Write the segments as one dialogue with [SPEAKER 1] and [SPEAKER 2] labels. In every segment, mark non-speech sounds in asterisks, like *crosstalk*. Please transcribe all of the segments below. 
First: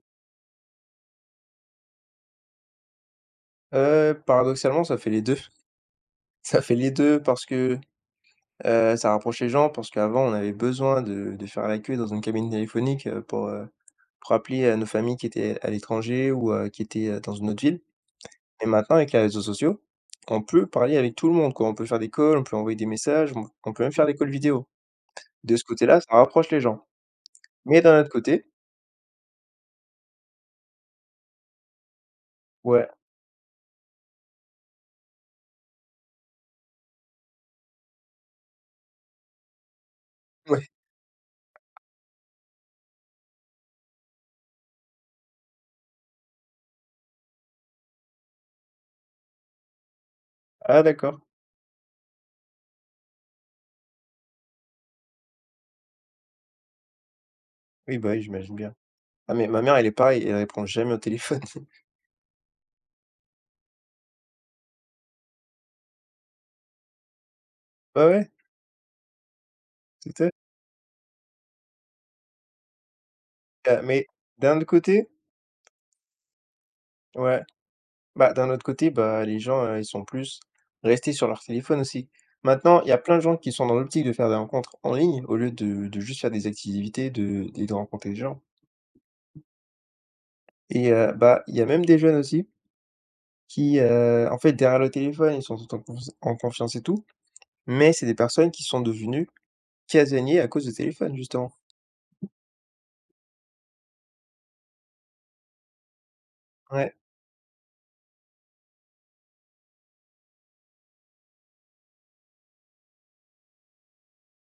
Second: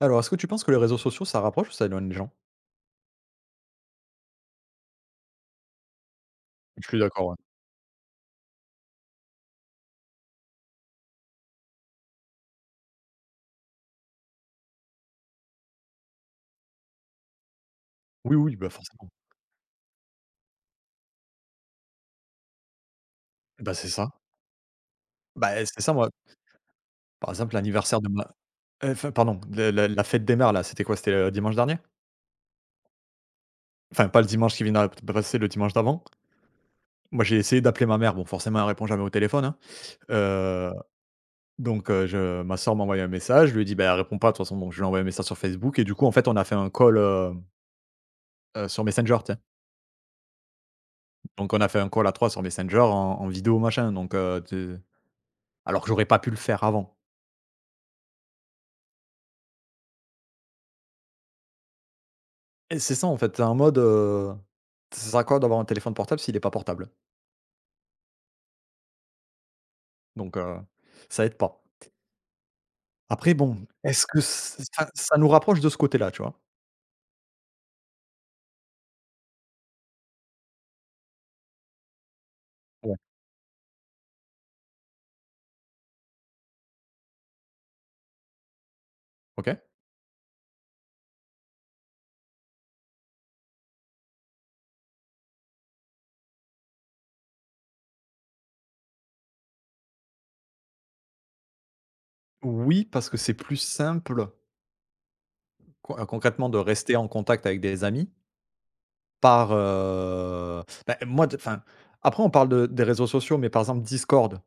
[SPEAKER 1] Alors, est-ce que tu penses que les réseaux sociaux, ça rapproche ou ça éloigne les gens?
[SPEAKER 2] Paradoxalement, ça fait les 2 *laughs* Ça fait
[SPEAKER 1] Je
[SPEAKER 2] les
[SPEAKER 1] suis
[SPEAKER 2] 2
[SPEAKER 1] d'accord, ouais.
[SPEAKER 2] parce que, ça rapproche les gens, parce qu'avant on avait besoin de faire la queue dans une cabine téléphonique, pour appeler, nos familles qui étaient à l'étranger ou, qui étaient, dans une autre ville
[SPEAKER 1] Oui, oui,
[SPEAKER 2] et
[SPEAKER 1] bah,
[SPEAKER 2] maintenant
[SPEAKER 1] forcément.
[SPEAKER 2] avec les réseaux sociaux, on peut parler avec tout le monde, quoi. On peut faire des calls, on peut envoyer des messages, on
[SPEAKER 1] Bah,
[SPEAKER 2] peut
[SPEAKER 1] c'est
[SPEAKER 2] même faire
[SPEAKER 1] ça.
[SPEAKER 2] des calls vidéo.
[SPEAKER 1] Bah,
[SPEAKER 2] De ce
[SPEAKER 1] c'est ça,
[SPEAKER 2] côté-là, ça
[SPEAKER 1] moi,
[SPEAKER 2] rapproche les gens.
[SPEAKER 1] par exemple,
[SPEAKER 2] Mais d'un
[SPEAKER 1] l'anniversaire de
[SPEAKER 2] autre
[SPEAKER 1] ma
[SPEAKER 2] côté,
[SPEAKER 1] enfin, pardon, le la la fête des mères, là, c'était quoi? C'était le dimanche dernier?
[SPEAKER 2] ouais,
[SPEAKER 1] Enfin, pas le dimanche qui vient d'a de passer, le dimanche d'avant. Moi, j'ai essayé d'appeler ma mère, bon, forcément, elle répond jamais au téléphone, hein,
[SPEAKER 2] *laughs* ouais.
[SPEAKER 1] heu, donc je ma sœur m'a envoyé un message, je lui ai dit: «Bah, elle répond pas, de toute façon», donc je lui ai envoyé un message sur Facebook et du coup, en fait, on a fait un call, sur Messenger, tu sais?
[SPEAKER 2] Ah d'accord.
[SPEAKER 1] Donc on a fait un call à 3 sur Messenger en vidéo, machin, donc tu alors que j'aurais pas pu le faire avant.
[SPEAKER 2] Oui, bah, oui, j'imagine bien. Ah mais ma mère elle est pareille, elle répond jamais au téléphone. *laughs*
[SPEAKER 1] Et c'est ça en fait, ça sert à quoi d'avoir un téléphone portable s'il est pas portable?
[SPEAKER 2] Ouais, ouais, tout à fait.
[SPEAKER 1] Donc ça aide pas. Après bon, est-ce
[SPEAKER 2] Mais
[SPEAKER 1] que
[SPEAKER 2] d'un
[SPEAKER 1] ç
[SPEAKER 2] autre
[SPEAKER 1] ça
[SPEAKER 2] côté,
[SPEAKER 1] ça nous rapproche de ce côté-là, tu vois?
[SPEAKER 2] ouais, bah, d'un autre côté, bah, les gens, ils sont plus restés sur leur téléphone aussi. Maintenant, il y
[SPEAKER 1] Ouais.
[SPEAKER 2] a plein de gens qui sont dans l'optique de faire des rencontres en ligne au lieu de juste faire des activités, de et de rencontrer des gens
[SPEAKER 1] OK.
[SPEAKER 2] et bah, il y a même des jeunes aussi qui, en fait, derrière le téléphone, ils sont tout en confiance et tout, mais c'est des personnes qui sont devenues casaniers à cause du téléphone, justement.
[SPEAKER 1] Oui, parce que c'est plus simple concrètement de
[SPEAKER 2] Ouais,
[SPEAKER 1] rester en contact avec des amis bah, après on parle de des réseaux sociaux, mais par exemple Discord,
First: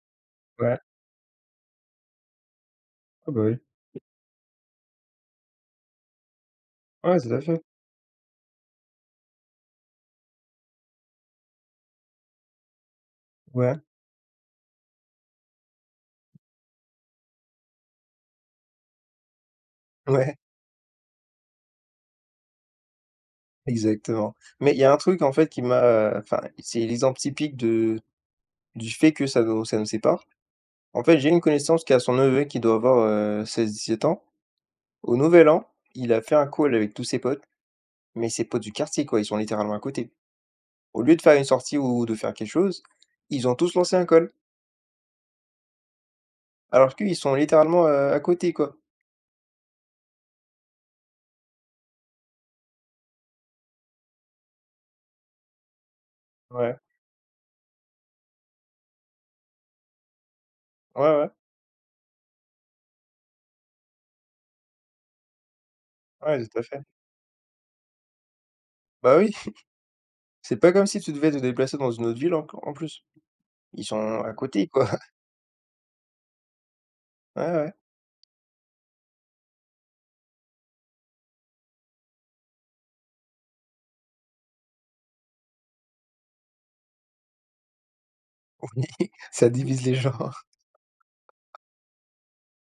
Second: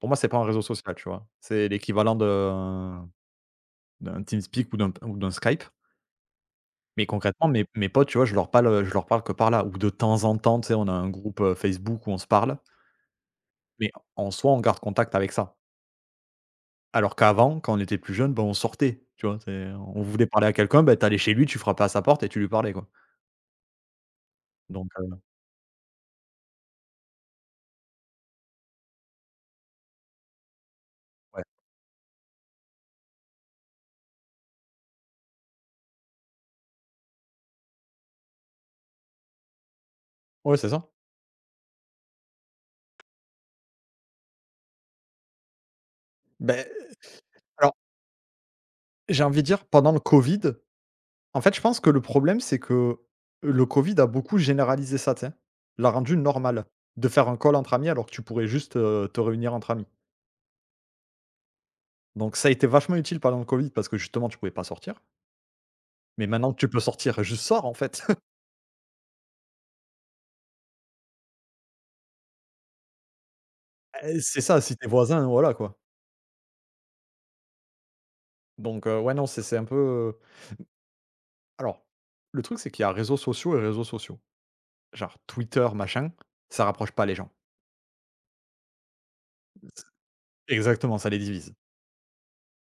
[SPEAKER 1] pour moi c'est pas un réseau
[SPEAKER 2] ouais.
[SPEAKER 1] social, tu vois? C'est l'équivalent d'un
[SPEAKER 2] Ah bah, oui.
[SPEAKER 1] d'un TeamSpeak ou d'un Skype. Mais
[SPEAKER 2] Ouais, tout à
[SPEAKER 1] concrètement,
[SPEAKER 2] fait.
[SPEAKER 1] mes potes, tu vois, je leur parle que par là ou de temps en temps, tu sais, on a un groupe, Facebook où on se parle,
[SPEAKER 2] Ouais,
[SPEAKER 1] mais en soi, on garde contact avec ça. Alors qu'avant, quand on était plus jeune, ben, on sortait, tu vois? C'est On voulait
[SPEAKER 2] ouais,
[SPEAKER 1] parler à quelqu'un, ben, t'allais chez lui, tu frappais à sa porte et tu lui parlais, quoi.
[SPEAKER 2] *laughs* exactement. Mais il y a
[SPEAKER 1] Donc
[SPEAKER 2] un truc, en fait, qui m'a, enfin, c'est l'exemple typique de du fait que ça nous sépare. En fait, j'ai une
[SPEAKER 1] ouais.
[SPEAKER 2] connaissance qui a son neveu qui doit avoir, 16, 17 ans. Au nouvel an, il a fait un call avec tous ses potes, mais ses potes du quartier quoi, ils sont littéralement à côté.
[SPEAKER 1] Ouais, c'est ça.
[SPEAKER 2] Au lieu de faire une sortie ou de faire quelque chose, ils ont tous lancé un call,
[SPEAKER 1] Ben
[SPEAKER 2] alors qu'ils sont
[SPEAKER 1] alors,
[SPEAKER 2] littéralement, à côté quoi.
[SPEAKER 1] j'ai envie de dire, pendant le Covid, en fait, je pense que le problème, c'est que le Covid a beaucoup généralisé ça, tu sais? L'a rendu normal
[SPEAKER 2] Ouais,
[SPEAKER 1] de faire un call entre amis alors que tu pourrais juste, te réunir entre amis.
[SPEAKER 2] ouais, ouais,
[SPEAKER 1] Donc ça a été vachement utile pendant le Covid parce que justement tu pouvais pas sortir. Mais
[SPEAKER 2] ouais,
[SPEAKER 1] maintenant
[SPEAKER 2] tout
[SPEAKER 1] que
[SPEAKER 2] à
[SPEAKER 1] tu peux
[SPEAKER 2] fait.
[SPEAKER 1] sortir, juste sors en fait. *laughs*
[SPEAKER 2] Bah oui, *laughs* c'est pas comme si tu devais te déplacer dans une autre ville en plus. Ils sont à
[SPEAKER 1] C'est ça,
[SPEAKER 2] côté
[SPEAKER 1] si tes
[SPEAKER 2] quoi. *laughs*
[SPEAKER 1] voisins, voilà quoi.
[SPEAKER 2] Ouais, ouais,
[SPEAKER 1] Ouais, non, c'est un peu, alors, le truc c'est qu'il y a réseaux sociaux et réseaux sociaux. Genre Twitter, machin, ça rapproche pas les gens.
[SPEAKER 2] oui, *laughs* ça divise
[SPEAKER 1] C
[SPEAKER 2] les gens.
[SPEAKER 1] Exactement, ça les divise.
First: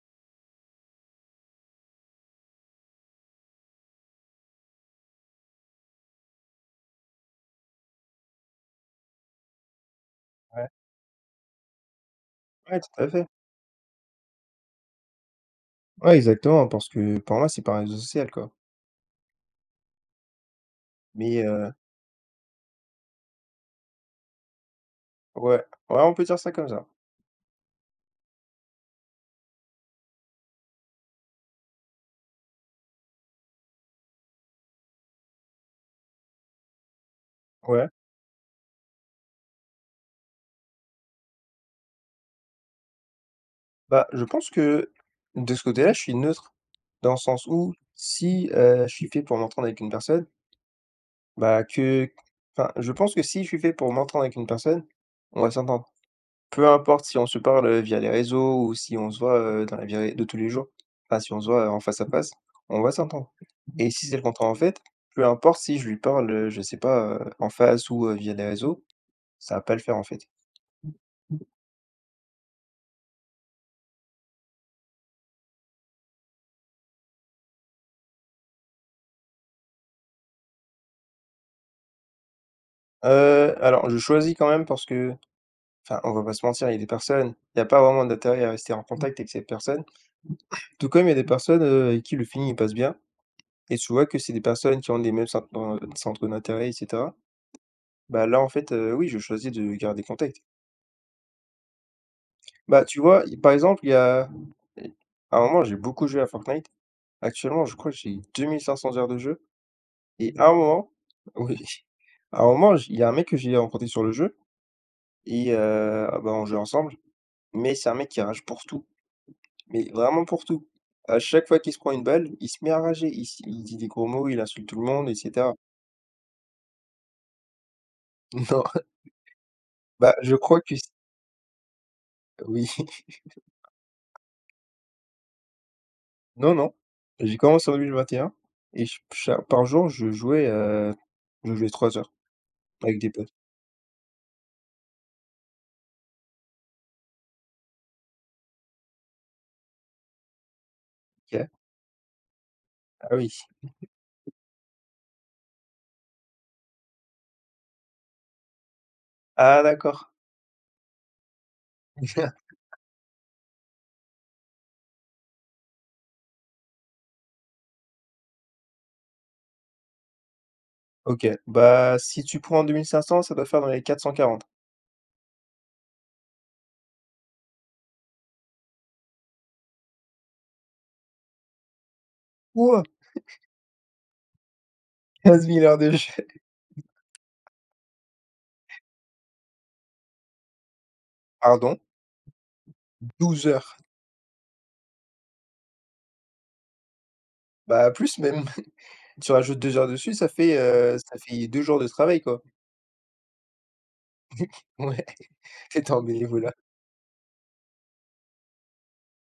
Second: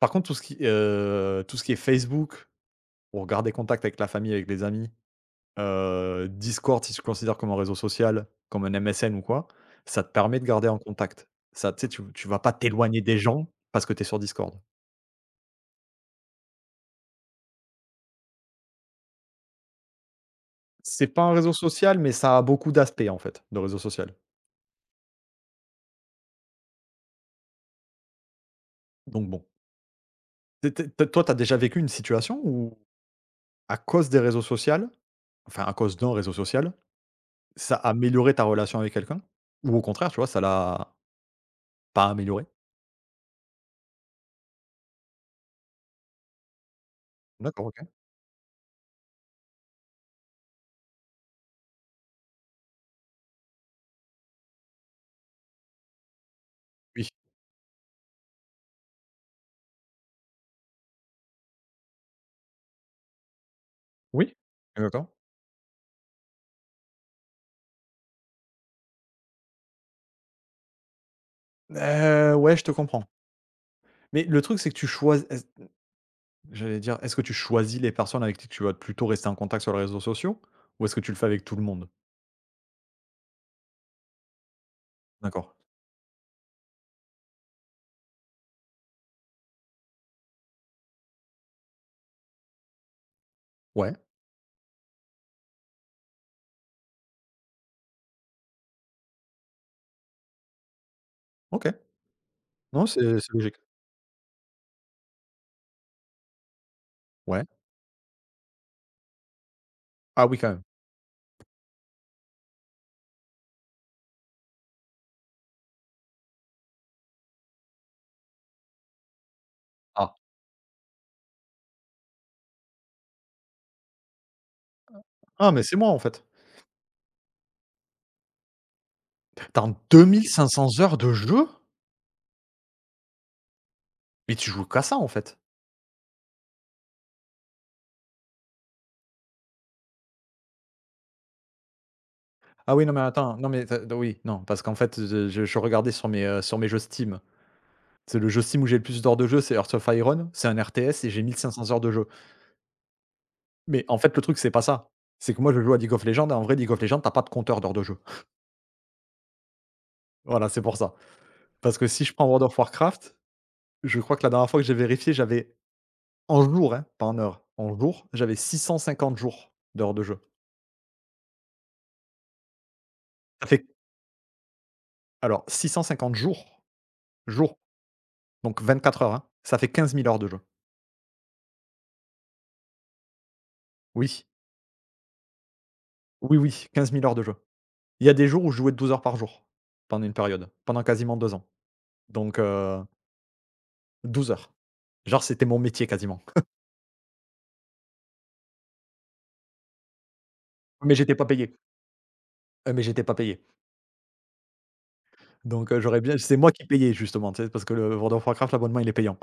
[SPEAKER 1] Par contre, tout ce qui est Facebook, pour garder contact avec la famille, avec les amis. Discord, si tu le considères comme un réseau social, comme un MSN ou quoi, ça te permet de garder
[SPEAKER 2] Ouais,
[SPEAKER 1] en contact. Ça, tu sais, tu vas pas
[SPEAKER 2] ouais,
[SPEAKER 1] t'éloigner
[SPEAKER 2] tout à
[SPEAKER 1] des
[SPEAKER 2] fait.
[SPEAKER 1] gens parce que tu es sur Discord.
[SPEAKER 2] Ouais, exactement, parce que pour moi, c'est pas un réseau social quoi,
[SPEAKER 1] C'est pas un
[SPEAKER 2] mais
[SPEAKER 1] réseau social, mais ça a beaucoup d'aspects, en fait, de réseau social.
[SPEAKER 2] ouais, ouais, on peut dire ça comme ça.
[SPEAKER 1] Donc bon. Tu es tu Toi, tu as déjà vécu une situation où, à cause des réseaux sociaux, enfin, à cause d'un réseau social, ça
[SPEAKER 2] Ouais.
[SPEAKER 1] a amélioré ta relation avec quelqu'un? Ou au contraire, tu vois, ça l'a pas amélioré.
[SPEAKER 2] Bah, je pense que de ce côté-là, je suis neutre, dans le sens
[SPEAKER 1] D'accord,
[SPEAKER 2] où
[SPEAKER 1] OK.
[SPEAKER 2] si, je suis fait pour m'entendre avec une personne, bah, que enfin, je pense que si je suis fait pour m'entendre avec une personne, on va s'entendre. Peu importe
[SPEAKER 1] Oui.
[SPEAKER 2] si on se parle, via les réseaux ou si on se voit, dans la vie ré de tous les jours. Enfin, si on se voit en face à face, on va s'entendre et si c'est le
[SPEAKER 1] Oui?
[SPEAKER 2] contraire en fait,
[SPEAKER 1] D'accord.
[SPEAKER 2] peu importe si je lui parle, je sais pas, en face ou, via les réseaux, ça va pas le faire en fait.
[SPEAKER 1] Ouais, je te comprends. Mais le truc, c'est que tu choisis. J'allais dire, est-ce que tu choisis les personnes avec qui tu vas plutôt rester en contact sur les réseaux sociaux? Ou est-ce que tu le fais avec tout le monde?
[SPEAKER 2] Heu, alors je choisis quand même parce que,
[SPEAKER 1] D'accord.
[SPEAKER 2] enfin, on va pas se mentir, il y a des personnes, il n'y a pas vraiment d'intérêt à rester en contact avec ces personnes. Tout comme il y a des personnes, avec qui le feeling il passe bien et tu
[SPEAKER 1] Ouais,
[SPEAKER 2] vois que c'est des personnes qui ont des mêmes centres d'intérêt et cetera. Bah, là, en fait, oui, je choisis de garder contact.
[SPEAKER 1] OK.
[SPEAKER 2] Bah,
[SPEAKER 1] Non,
[SPEAKER 2] tu
[SPEAKER 1] c'est
[SPEAKER 2] vois,
[SPEAKER 1] c'est
[SPEAKER 2] i par
[SPEAKER 1] logique.
[SPEAKER 2] exemple, il y a à un moment, j'ai beaucoup joué à Fortnite.
[SPEAKER 1] Ouais.
[SPEAKER 2] Actuellement, je crois que j'ai 2 500 heures de jeu
[SPEAKER 1] Ah
[SPEAKER 2] et
[SPEAKER 1] oui, quand
[SPEAKER 2] à un
[SPEAKER 1] même.
[SPEAKER 2] moment, *laughs* oui, à un moment, j il y a un mec que j'ai rencontré sur le jeu et bah, on jouait ensemble, mais c'est un mec qui rage pour tout. Mais
[SPEAKER 1] Ah.
[SPEAKER 2] vraiment pour tout. À chaque fois qu'il se prend une balle, il se met à rager, il dit des gros mots, il insulte tout le monde et
[SPEAKER 1] Ah,
[SPEAKER 2] cetera.
[SPEAKER 1] mais c'est moi, en fait.
[SPEAKER 2] *laughs* Non,
[SPEAKER 1] T'as deux
[SPEAKER 2] bah,
[SPEAKER 1] mille
[SPEAKER 2] je
[SPEAKER 1] cinq
[SPEAKER 2] crois
[SPEAKER 1] cents
[SPEAKER 2] que c
[SPEAKER 1] heures de jeu?
[SPEAKER 2] oui. *laughs*
[SPEAKER 1] Mais tu joues qu'à ça, en fait.
[SPEAKER 2] Non, non, j'ai commencé en 2020 et ch cha par jour, je jouais 3 heures
[SPEAKER 1] Ah oui, non,
[SPEAKER 2] avec
[SPEAKER 1] mais
[SPEAKER 2] des potes.
[SPEAKER 1] attends, non, mais tu oui, non, parce qu'en fait, je regardais sur sur mes jeux Steam. C'est le jeu Steam où j'ai le plus d'heures de jeu, c'est Hearts of Iron, c'est un RTS et j'ai mille
[SPEAKER 2] OK.
[SPEAKER 1] cinq cents heures de jeu.
[SPEAKER 2] Ah oui.
[SPEAKER 1] Mais en fait, le truc, c'est pas ça. C'est que moi, je joue à League of Legends et en vrai, League of Legends, tu pas de compteur d'heures de jeu. *laughs*
[SPEAKER 2] Ah d'accord.
[SPEAKER 1] Voilà, c'est pour ça. Parce que si je prends World
[SPEAKER 2] *laughs*
[SPEAKER 1] of Warcraft, je crois que la dernière fois que j'ai vérifié, j'avais en jour, hein, pas en heure, en jour, j'avais 650 jours d'heures de jeu.
[SPEAKER 2] OK. Bah, si tu prends 2 500 ça doit
[SPEAKER 1] Ça
[SPEAKER 2] faire
[SPEAKER 1] fait
[SPEAKER 2] dans les 440.
[SPEAKER 1] alors 650 jours, donc 24 heures, hein, ça fait 15 000 heures de jeu.
[SPEAKER 2] Wouah!
[SPEAKER 1] Oui,
[SPEAKER 2] 15 000 heures de jeu.
[SPEAKER 1] oui, oui, 15 000 heures de jeu. Il y a des jours où je jouais 12 heures par jour pendant une période, pendant quasiment 2
[SPEAKER 2] *laughs*
[SPEAKER 1] ans.
[SPEAKER 2] Pardon?
[SPEAKER 1] Donc heu,
[SPEAKER 2] 12 heures.
[SPEAKER 1] 12 heures. Genre, c'était mon métier quasiment.
[SPEAKER 2] Bah, plus même. *laughs* Tu rajoutes 2 heures dessus,
[SPEAKER 1] Mais
[SPEAKER 2] ça
[SPEAKER 1] j'étais pas
[SPEAKER 2] fait
[SPEAKER 1] payé,
[SPEAKER 2] 2 jours de travail, quoi.
[SPEAKER 1] mais j'étais pas payé.
[SPEAKER 2] Ouais.
[SPEAKER 1] Donc,
[SPEAKER 2] t'es étais
[SPEAKER 1] j'aurais
[SPEAKER 2] en
[SPEAKER 1] bien c'est
[SPEAKER 2] bénévolat?
[SPEAKER 1] moi qui payais justement, tu sais? Parce que le World of Warcraft, l'abonnement, il est payant.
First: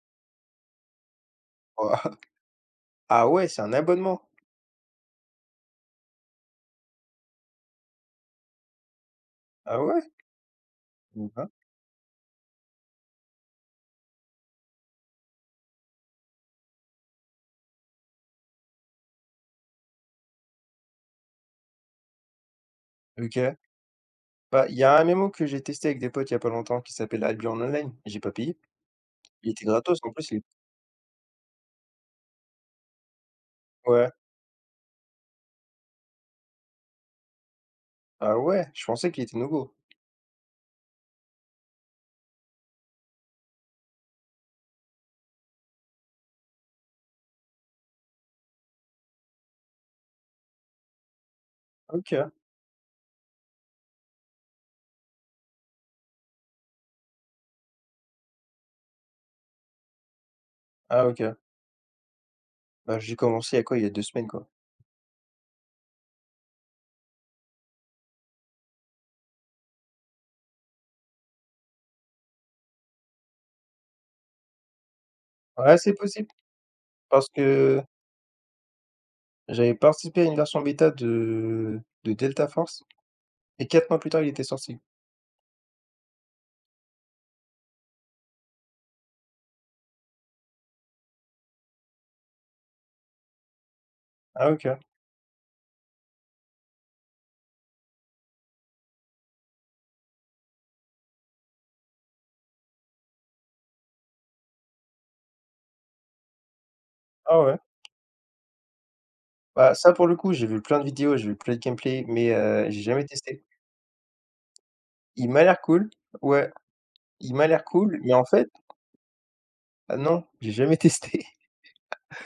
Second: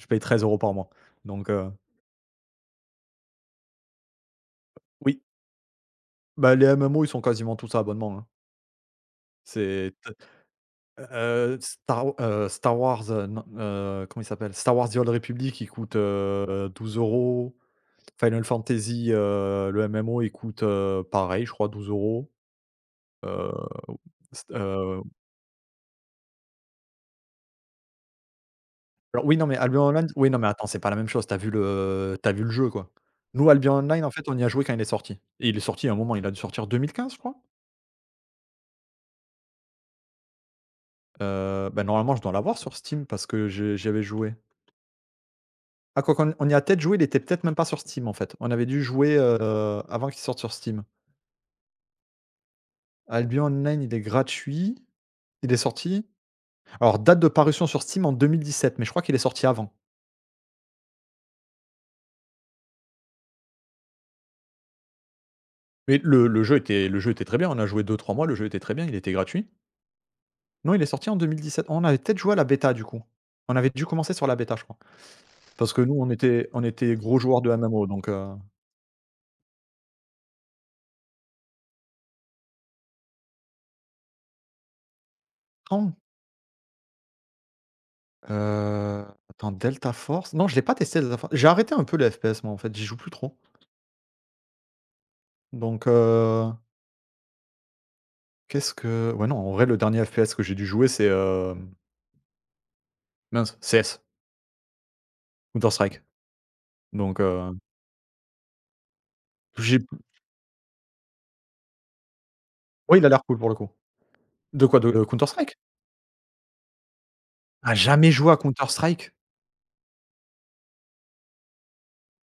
[SPEAKER 1] Je paye 13 € par mois. Donc,
[SPEAKER 2] Waouh! Ah ouais, c'est un abonnement?
[SPEAKER 1] oui, bah, les MMO, ils sont quasiment tous à abonnement, hein.
[SPEAKER 2] Ah
[SPEAKER 1] C'est
[SPEAKER 2] ouais?
[SPEAKER 1] t
[SPEAKER 2] Mmh mh.
[SPEAKER 1] Star Wars, non, comment il s'appelle? Star Wars: The Old Republic, il coûte, 12 €. Final Fantasy, le MMO, il coûte, pareil, je crois 12 euros. Heu,
[SPEAKER 2] OK.
[SPEAKER 1] st
[SPEAKER 2] Bah, il y a un MMO que j'ai testé avec des potes il y a pas longtemps qui s'appelle Albion Online. J'ai pas payé.
[SPEAKER 1] Alors oui, non,
[SPEAKER 2] Il
[SPEAKER 1] mais
[SPEAKER 2] était
[SPEAKER 1] Albion
[SPEAKER 2] gratos
[SPEAKER 1] Online,
[SPEAKER 2] en plus,
[SPEAKER 1] oui, non,
[SPEAKER 2] il
[SPEAKER 1] mais attends, c'est pas la même chose. T'as vu le jeu, quoi. Nous, Albion Online,
[SPEAKER 2] ouais.
[SPEAKER 1] en fait, on y a joué quand il est sorti et il est sorti à un moment, il a dû sortir 2015, je crois?
[SPEAKER 2] Ah ouais? Je pensais qu'il était nouveau.
[SPEAKER 1] Bah, normalement, je dois l'avoir sur Steam parce que je j'y avais joué. Ah, quoi qu'on on y a peut-être joué, il était peut-être même pas sur Steam, en fait. On avait dû jouer, avant qu'il sorte sur Steam.
[SPEAKER 2] OK.
[SPEAKER 1] Albion Online, il est gratuit. Il est sorti, alors date de parution sur Steam en 2017, mais je crois qu'il est sorti avant.
[SPEAKER 2] Ah OK. Bah, j'ai commencé à quoi? Il y a 2 semaines, quoi.
[SPEAKER 1] Mais le jeu était très bien. On a joué deux trois mois, le jeu était très bien, il était gratuit. Non, il est sorti en 2017. On avait peut-être joué à la bêta du coup. On avait dû commencer sur la bêta, je crois. Parce
[SPEAKER 2] Ouais,
[SPEAKER 1] que
[SPEAKER 2] c'est
[SPEAKER 1] nous, on
[SPEAKER 2] possible
[SPEAKER 1] était on était gros
[SPEAKER 2] parce
[SPEAKER 1] joueurs de
[SPEAKER 2] que
[SPEAKER 1] MMO donc
[SPEAKER 2] j'avais participé à une version bêta de Delta Force et 4 mois plus tard, il était sorti.
[SPEAKER 1] non, attends, Delta Force? Non, je l'ai pas testé Delta Force. J'ai arrêté un peu les FPS moi, en fait, j'y joue plus trop.
[SPEAKER 2] Ah OK.
[SPEAKER 1] Donc heu, qu'est-ce que Ouais, non, en vrai, le dernier FPS que j'ai dû jouer, c'est, mince, CS, Counter Strike. Donc
[SPEAKER 2] Ah ouais. Bah,
[SPEAKER 1] j'ai
[SPEAKER 2] ça pour le coup, j'ai vu plein de vidéos, j'ai vu plein de gameplay mais j'ai
[SPEAKER 1] Ouais,
[SPEAKER 2] jamais
[SPEAKER 1] il a l'air cool
[SPEAKER 2] testé.
[SPEAKER 1] pour le coup. De quoi? De Counter
[SPEAKER 2] Il m'a
[SPEAKER 1] Strike?
[SPEAKER 2] l'air cool. Ouais. Il m'a l'air
[SPEAKER 1] Ah,
[SPEAKER 2] cool,
[SPEAKER 1] jamais
[SPEAKER 2] mais en
[SPEAKER 1] joué à
[SPEAKER 2] fait,
[SPEAKER 1] Counter Strike?
[SPEAKER 2] ah non, j'ai jamais testé.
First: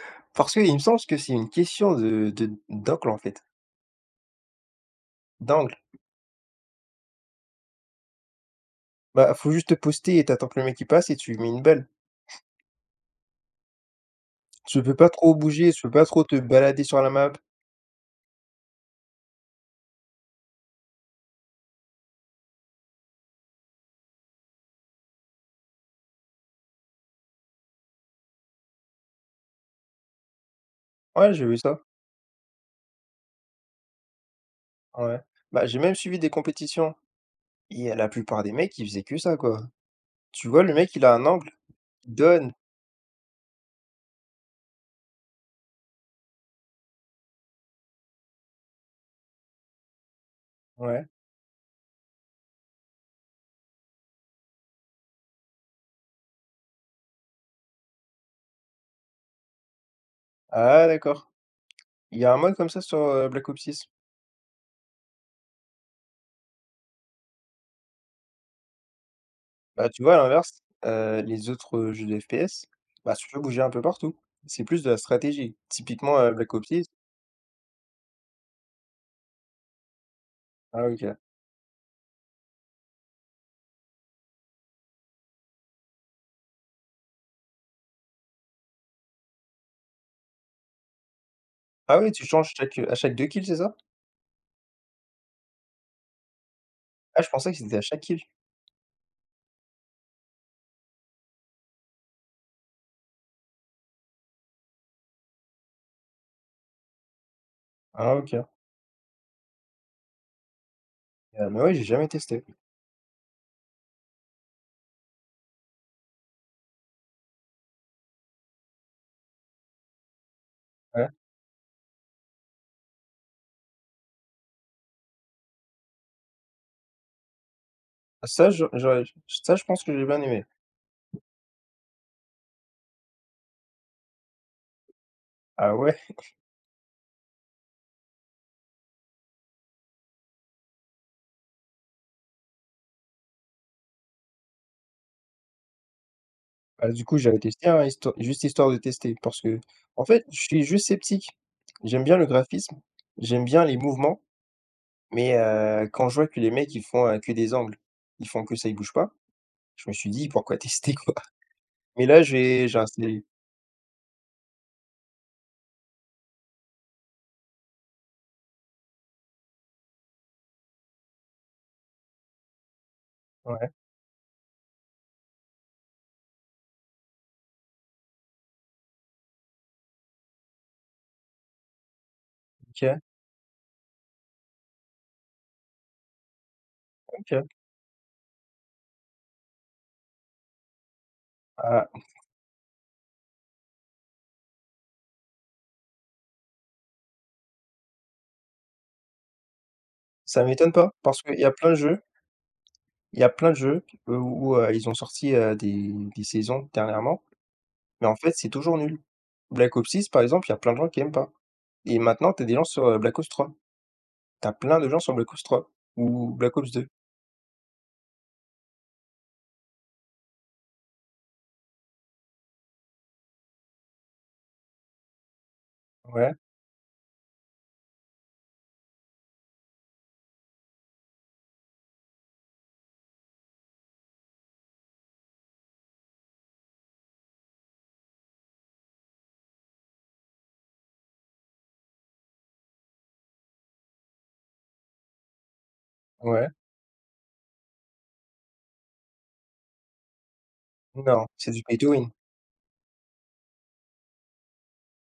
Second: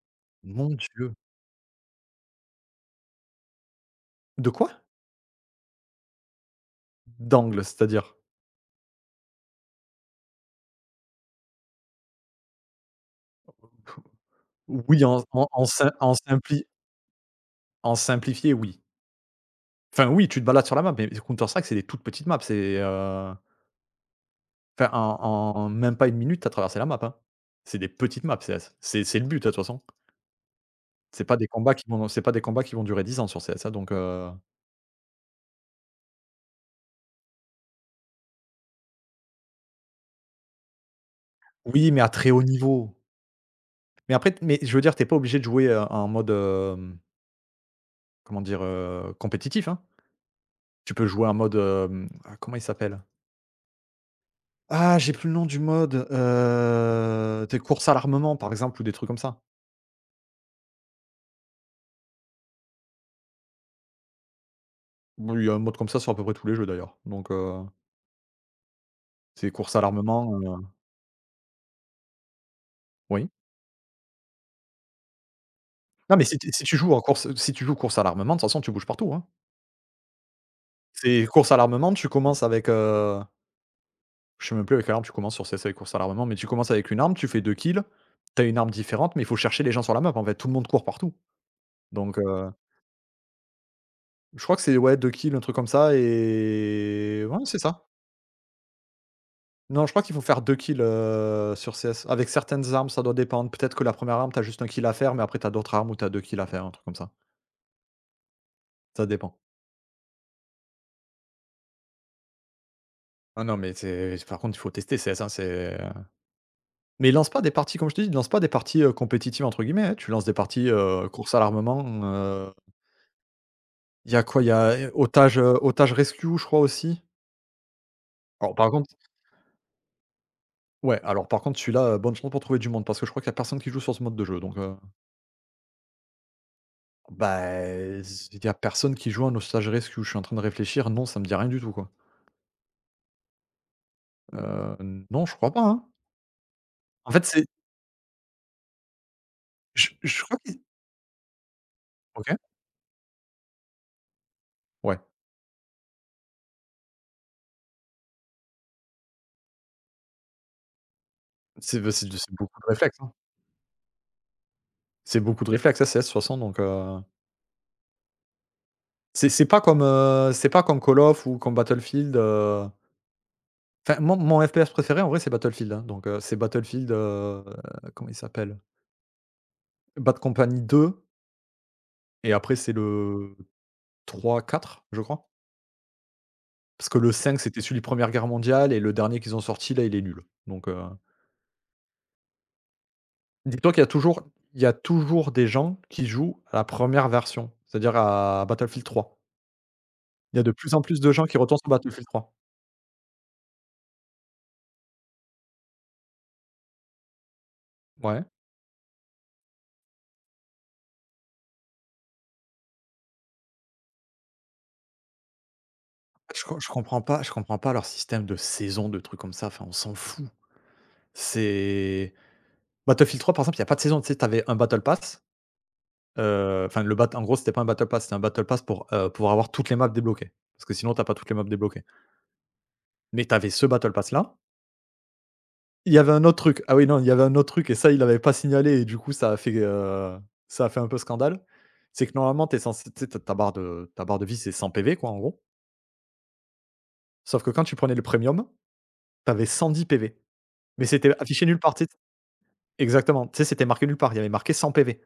[SPEAKER 2] *laughs* Parce qu'il
[SPEAKER 1] Mon
[SPEAKER 2] me semble
[SPEAKER 1] Dieu.
[SPEAKER 2] que c'est une question de d'angle, en fait,
[SPEAKER 1] De quoi?
[SPEAKER 2] d'angle.
[SPEAKER 1] D'angle, c'est-à-dire?
[SPEAKER 2] Bah, faut juste te poster et tu attends que le mec qui passe et tu lui mets une balle. Tu peux
[SPEAKER 1] Oui,
[SPEAKER 2] pas
[SPEAKER 1] en
[SPEAKER 2] trop
[SPEAKER 1] en en
[SPEAKER 2] bouger, tu peux pas trop te balader sur la map.
[SPEAKER 1] simplifié, oui. Enfin, oui, tu te balades sur la map, mais Counter Strike, c'est des toutes petites maps, c'est, enfin, en même pas une minute, tu as traversé la map, hein. C'est des petites maps CS. C'est le but, hein, de toute façon. C'est
[SPEAKER 2] Ouais,
[SPEAKER 1] pas
[SPEAKER 2] j'ai
[SPEAKER 1] des
[SPEAKER 2] vu
[SPEAKER 1] combats
[SPEAKER 2] ça,
[SPEAKER 1] qui vont, c'est pas des combats qui vont durer 10 ans sur CS, hein, donc
[SPEAKER 2] ouais. Bah, j'ai même suivi des compétitions et la plupart des mecs, ils faisaient que ça, quoi. Tu vois, le mec, il a un angle,
[SPEAKER 1] oui, mais à
[SPEAKER 2] il
[SPEAKER 1] très haut
[SPEAKER 2] donne.
[SPEAKER 1] niveau. Mais après, mais je veux dire, t'es pas obligé de jouer, en mode, comment dire? Compétitif, hein. Tu
[SPEAKER 2] Ouais.
[SPEAKER 1] peux jouer en mode, ah, comment il s'appelle? Ah, j'ai plus le nom du mode, des courses à l'armement, par exemple, ou des trucs comme ça.
[SPEAKER 2] Ah d'accord. Il y a un mode comme ça sur, Black Ops six.
[SPEAKER 1] Bon, il y a un mode comme ça sur à peu près tous les jeux d'ailleurs, donc c'est course à
[SPEAKER 2] Bah, tu vois, à
[SPEAKER 1] l'armement,
[SPEAKER 2] l'inverse, les autres, jeux de FPS, bah, tu
[SPEAKER 1] oui.
[SPEAKER 2] peux bouger un peu partout. C'est plus de la stratégie.
[SPEAKER 1] Non,
[SPEAKER 2] Typiquement,
[SPEAKER 1] mais si tu
[SPEAKER 2] Black
[SPEAKER 1] si
[SPEAKER 2] Ops
[SPEAKER 1] tu
[SPEAKER 2] 6,
[SPEAKER 1] joues en course si tu joues course à l'armement, de toute façon tu bouges partout, hein.
[SPEAKER 2] ah OK.
[SPEAKER 1] C'est course à l'armement, tu commences avec, je sais même plus avec quelle arme tu commences sur CS avec course à l'armement, mais tu commences avec une arme, tu fais 2 kills, t'as une arme différente, mais il faut chercher les gens sur la map en fait, tout le monde court partout.
[SPEAKER 2] Ah oui,
[SPEAKER 1] Donc
[SPEAKER 2] tu
[SPEAKER 1] heu,
[SPEAKER 2] changes chaque, à chaque 2 kills, c'est ça?
[SPEAKER 1] je crois que c'est ouais 2 kills, un truc comme ça
[SPEAKER 2] Ah,
[SPEAKER 1] et
[SPEAKER 2] je
[SPEAKER 1] ouais
[SPEAKER 2] pensais que
[SPEAKER 1] c'est
[SPEAKER 2] c'était à
[SPEAKER 1] ça.
[SPEAKER 2] chaque kill.
[SPEAKER 1] Non, je crois qu'il faut faire 2 kills, sur CS. Avec certaines armes, ça doit dépendre, peut-être que la première arme, t'as juste un kill à faire, mais après t'as d'autres armes où t'as 2 kills à faire, un truc comme ça.
[SPEAKER 2] Ah OK.
[SPEAKER 1] Ça dépend.
[SPEAKER 2] Mais ouais, j'ai jamais testé.
[SPEAKER 1] Ah non, mais c'est par contre, il faut tester CS, hein, c'est mais lance pas des parties, comme je te dis, lance pas des parties, «compétitives» entre guillemets, hein, tu lances des parties,
[SPEAKER 2] Ouais.
[SPEAKER 1] course à l'armement, il y a quoi? Il y a, otage rescue, je crois aussi.
[SPEAKER 2] Ça,
[SPEAKER 1] Alors
[SPEAKER 2] je
[SPEAKER 1] par contre
[SPEAKER 2] j'aurais ça, je pense que j'ai bien aimé.
[SPEAKER 1] Ouais, alors par contre celui-là, bonne chance pour trouver du monde parce que je crois qu'il y a personne qui joue sur ce mode de jeu donc
[SPEAKER 2] Ah ouais?
[SPEAKER 1] bah, il y a personne qui joue à un otage rescue. Je suis en train de réfléchir, non, ça me dit rien du tout, quoi. Heu, non, je crois pas, hein.
[SPEAKER 2] Bah, du
[SPEAKER 1] En
[SPEAKER 2] coup,
[SPEAKER 1] fait,
[SPEAKER 2] j'avais
[SPEAKER 1] c'est
[SPEAKER 2] testé, hein, histo juste histoire de tester parce que
[SPEAKER 1] je
[SPEAKER 2] en
[SPEAKER 1] je
[SPEAKER 2] fait,
[SPEAKER 1] crois
[SPEAKER 2] je
[SPEAKER 1] qu'ils
[SPEAKER 2] suis juste sceptique. J'aime bien le
[SPEAKER 1] OK,
[SPEAKER 2] graphisme, j'aime bien les mouvements,
[SPEAKER 1] ouais,
[SPEAKER 2] mais quand je vois que les mecs, ils font, que des angles, ils font que ça, ils bougent pas. Je me suis dit: «Pourquoi tester, quoi?»
[SPEAKER 1] c'est bah,
[SPEAKER 2] Mais
[SPEAKER 1] c'est
[SPEAKER 2] là,
[SPEAKER 1] c'est beaucoup de
[SPEAKER 2] j'ai
[SPEAKER 1] réflexes, hein.
[SPEAKER 2] installé,
[SPEAKER 1] C'est beaucoup de réflexes, hein, CS, de toute façon, c'est pas comme, c'est pas comme Call of ou comme Battlefield,
[SPEAKER 2] ouais,
[SPEAKER 1] enfin mon FPS préféré en vrai c'est Battlefield, hein, donc c'est Battlefield, comment il s'appelle? Bad Company 2 et après c'est
[SPEAKER 2] OK,
[SPEAKER 1] le trois quatre je crois? Parce que le cinq
[SPEAKER 2] OK.
[SPEAKER 1] c'était celui de Première Guerre mondiale et le dernier qu'ils ont sorti là, il est nul, donc
[SPEAKER 2] Ah,
[SPEAKER 1] dis-toi qu'il y a toujours des gens qui jouent à la première version, c'est-à-dire à Battlefield trois. Il y
[SPEAKER 2] ça
[SPEAKER 1] a de
[SPEAKER 2] m'étonne
[SPEAKER 1] plus en
[SPEAKER 2] pas
[SPEAKER 1] plus de
[SPEAKER 2] parce
[SPEAKER 1] gens
[SPEAKER 2] qu'
[SPEAKER 1] qui retournent sur Battlefield trois.
[SPEAKER 2] il y a plein de jeux où ils ont sorti, des saisons dernièrement, mais en
[SPEAKER 1] Ouais.
[SPEAKER 2] fait, c'est toujours nul. Black Ops 6, par exemple, il y a plein de gens qui aiment pas et maintenant, tu as des gens sur, Black Ops 3. Tu as plein de gens sur Black Ops 3 ou Black
[SPEAKER 1] Je
[SPEAKER 2] Ops 2.
[SPEAKER 1] comprends pas leur système de saison, de trucs comme ça, enfin, on s'en fout. C'est Battlefield 3 par exemple, il y a pas de saison, tu sais, tu avais un battle pass,
[SPEAKER 2] Ouais,
[SPEAKER 1] enfin le bat en gros, c'était pas un battle pass, c'était un battle pass pour avoir toutes les maps débloquées. Parce que sinon t'as pas toutes les maps débloquées. Mais t'avais ce battle pass là, il y avait un autre truc. Ah oui, non, il y avait un autre truc et ça, il l'avait pas signalé et du coup ça a fait un peu scandale. C'est que normalement t'es es censé tu sais, ta ta barre de vie, c'est 100 PV quoi, en gros.
[SPEAKER 2] ouais.
[SPEAKER 1] Sauf que quand tu prenais le premium, tu avais 110 PV. Mais c'était
[SPEAKER 2] Non,
[SPEAKER 1] affiché
[SPEAKER 2] c'est
[SPEAKER 1] nulle
[SPEAKER 2] du
[SPEAKER 1] part.
[SPEAKER 2] pay to win
[SPEAKER 1] Exactement. Tu sais, c'était marqué nulle part. Il y avait marqué 100 PV.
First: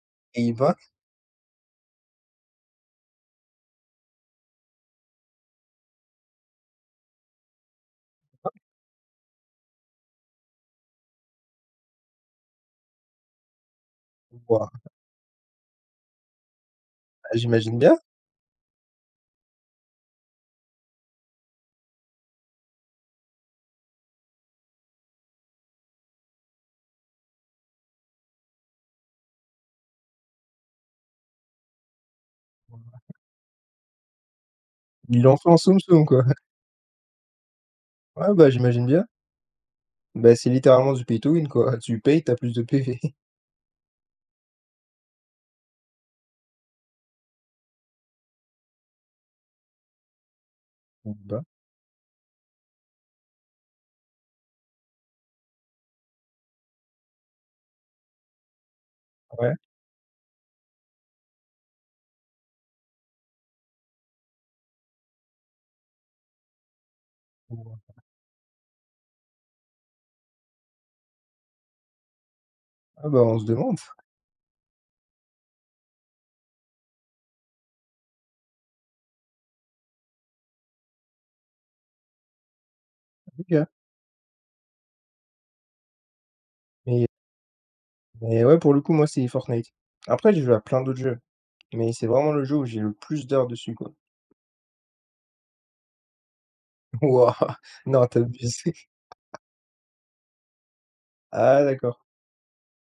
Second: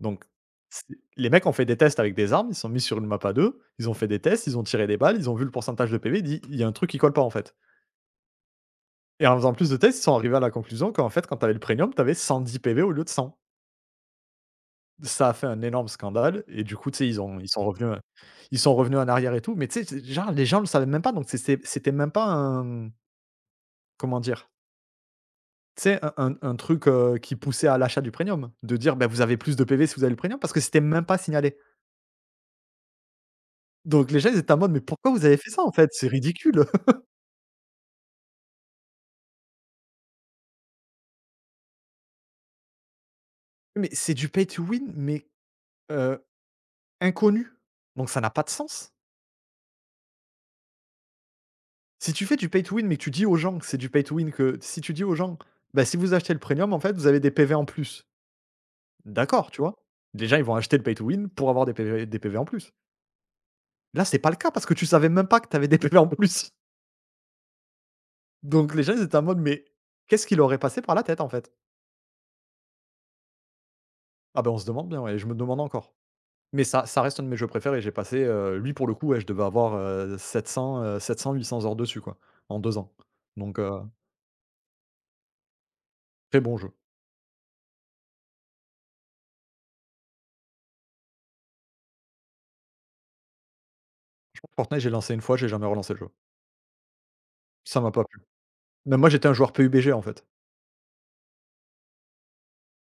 [SPEAKER 1] Donc,
[SPEAKER 2] et ben,
[SPEAKER 1] c'est les mecs ont fait des tests avec des armes, ils se sont mis sur une map à 2, ils ont fait des tests, ils ont tiré des balles, ils ont vu le pourcentage de PV, ils dit: «Il y a un truc qui colle pas, en fait». Et en faisant plus de tests, ils sont arrivés à la conclusion qu'en fait, quand t'avais le premium, tu avais 110 PV au lieu de 100.
[SPEAKER 2] wouah,
[SPEAKER 1] Ça a fait un énorme scandale et du coup, tu sais,
[SPEAKER 2] j'imagine bien.
[SPEAKER 1] ils sont revenus en arrière et tout, mais tu sais, c'est genre, les gens le savaient même pas, donc c'était même pas un comment dire? Tu sais, un truc, qui poussait à l'achat du premium. De dire: ben vous avez plus de PV si vous avez le premium», parce que c'était même pas signalé. Donc les gens, ils étaient en mode: «Mais pourquoi
[SPEAKER 2] Ils
[SPEAKER 1] vous
[SPEAKER 2] l'ont
[SPEAKER 1] avez
[SPEAKER 2] fait
[SPEAKER 1] fait
[SPEAKER 2] en
[SPEAKER 1] ça, en
[SPEAKER 2] soum
[SPEAKER 1] fait?
[SPEAKER 2] soum,
[SPEAKER 1] C'est
[SPEAKER 2] quoi.
[SPEAKER 1] ridicule!» *laughs*
[SPEAKER 2] Ouais, bah, j'imagine bien. Bah, c'est littéralement du pay to win, quoi. *laughs* Tu payes, t'as plus de PV.
[SPEAKER 1] mais c'est du pay to win, mais heu, inconnu, donc ça n'a pas de sens.
[SPEAKER 2] Mmh, *laughs* bah,
[SPEAKER 1] Si tu fais du pay to win, mais que tu dis aux gens que c'est du pay to win, que si tu dis aux gens: «Bah, si vous achetez le premium, en fait, vous avez des PV en plus». D'accord,
[SPEAKER 2] ouais.
[SPEAKER 1] tu vois? Les gens, ils vont acheter le pay to win pour avoir des PV en plus. Là, c'est pas le cas parce que tu savais même pas que tu avais des *laughs* PV en plus. *laughs*
[SPEAKER 2] Ou
[SPEAKER 1] Donc les gens, ils étaient en mode: «Mais qu'est-ce qu'il aurait passé par la tête, en fait?»
[SPEAKER 2] ah bah, on se demande.
[SPEAKER 1] Ah, ben on se demande bien, ouais, et je me demande encore. Mais ça reste un de mes jeux préférés et j'ai passé, lui pour le coup, ouais, je devais avoir, 700, 700-800 heures dessus quoi, en 2 ans. Donc,
[SPEAKER 2] OK.
[SPEAKER 1] très bon jeu.
[SPEAKER 2] Mais mais ouais, pour le coup, moi, c'est Fortnite. Après, j'ai joué à plein d'autres jeux, mais c'est vraiment le jeu où j'ai le plus d'heures dessus, quoi.
[SPEAKER 1] Fortnite, j'ai lancé une fois, j'ai jamais relancé le jeu.
[SPEAKER 2] *laughs* Waouh.
[SPEAKER 1] Ça m'a pas
[SPEAKER 2] Non, tu
[SPEAKER 1] plu.
[SPEAKER 2] abuses. *laughs*
[SPEAKER 1] Même moi, j'étais un joueur PUBG en fait.
[SPEAKER 2] Ah d'accord.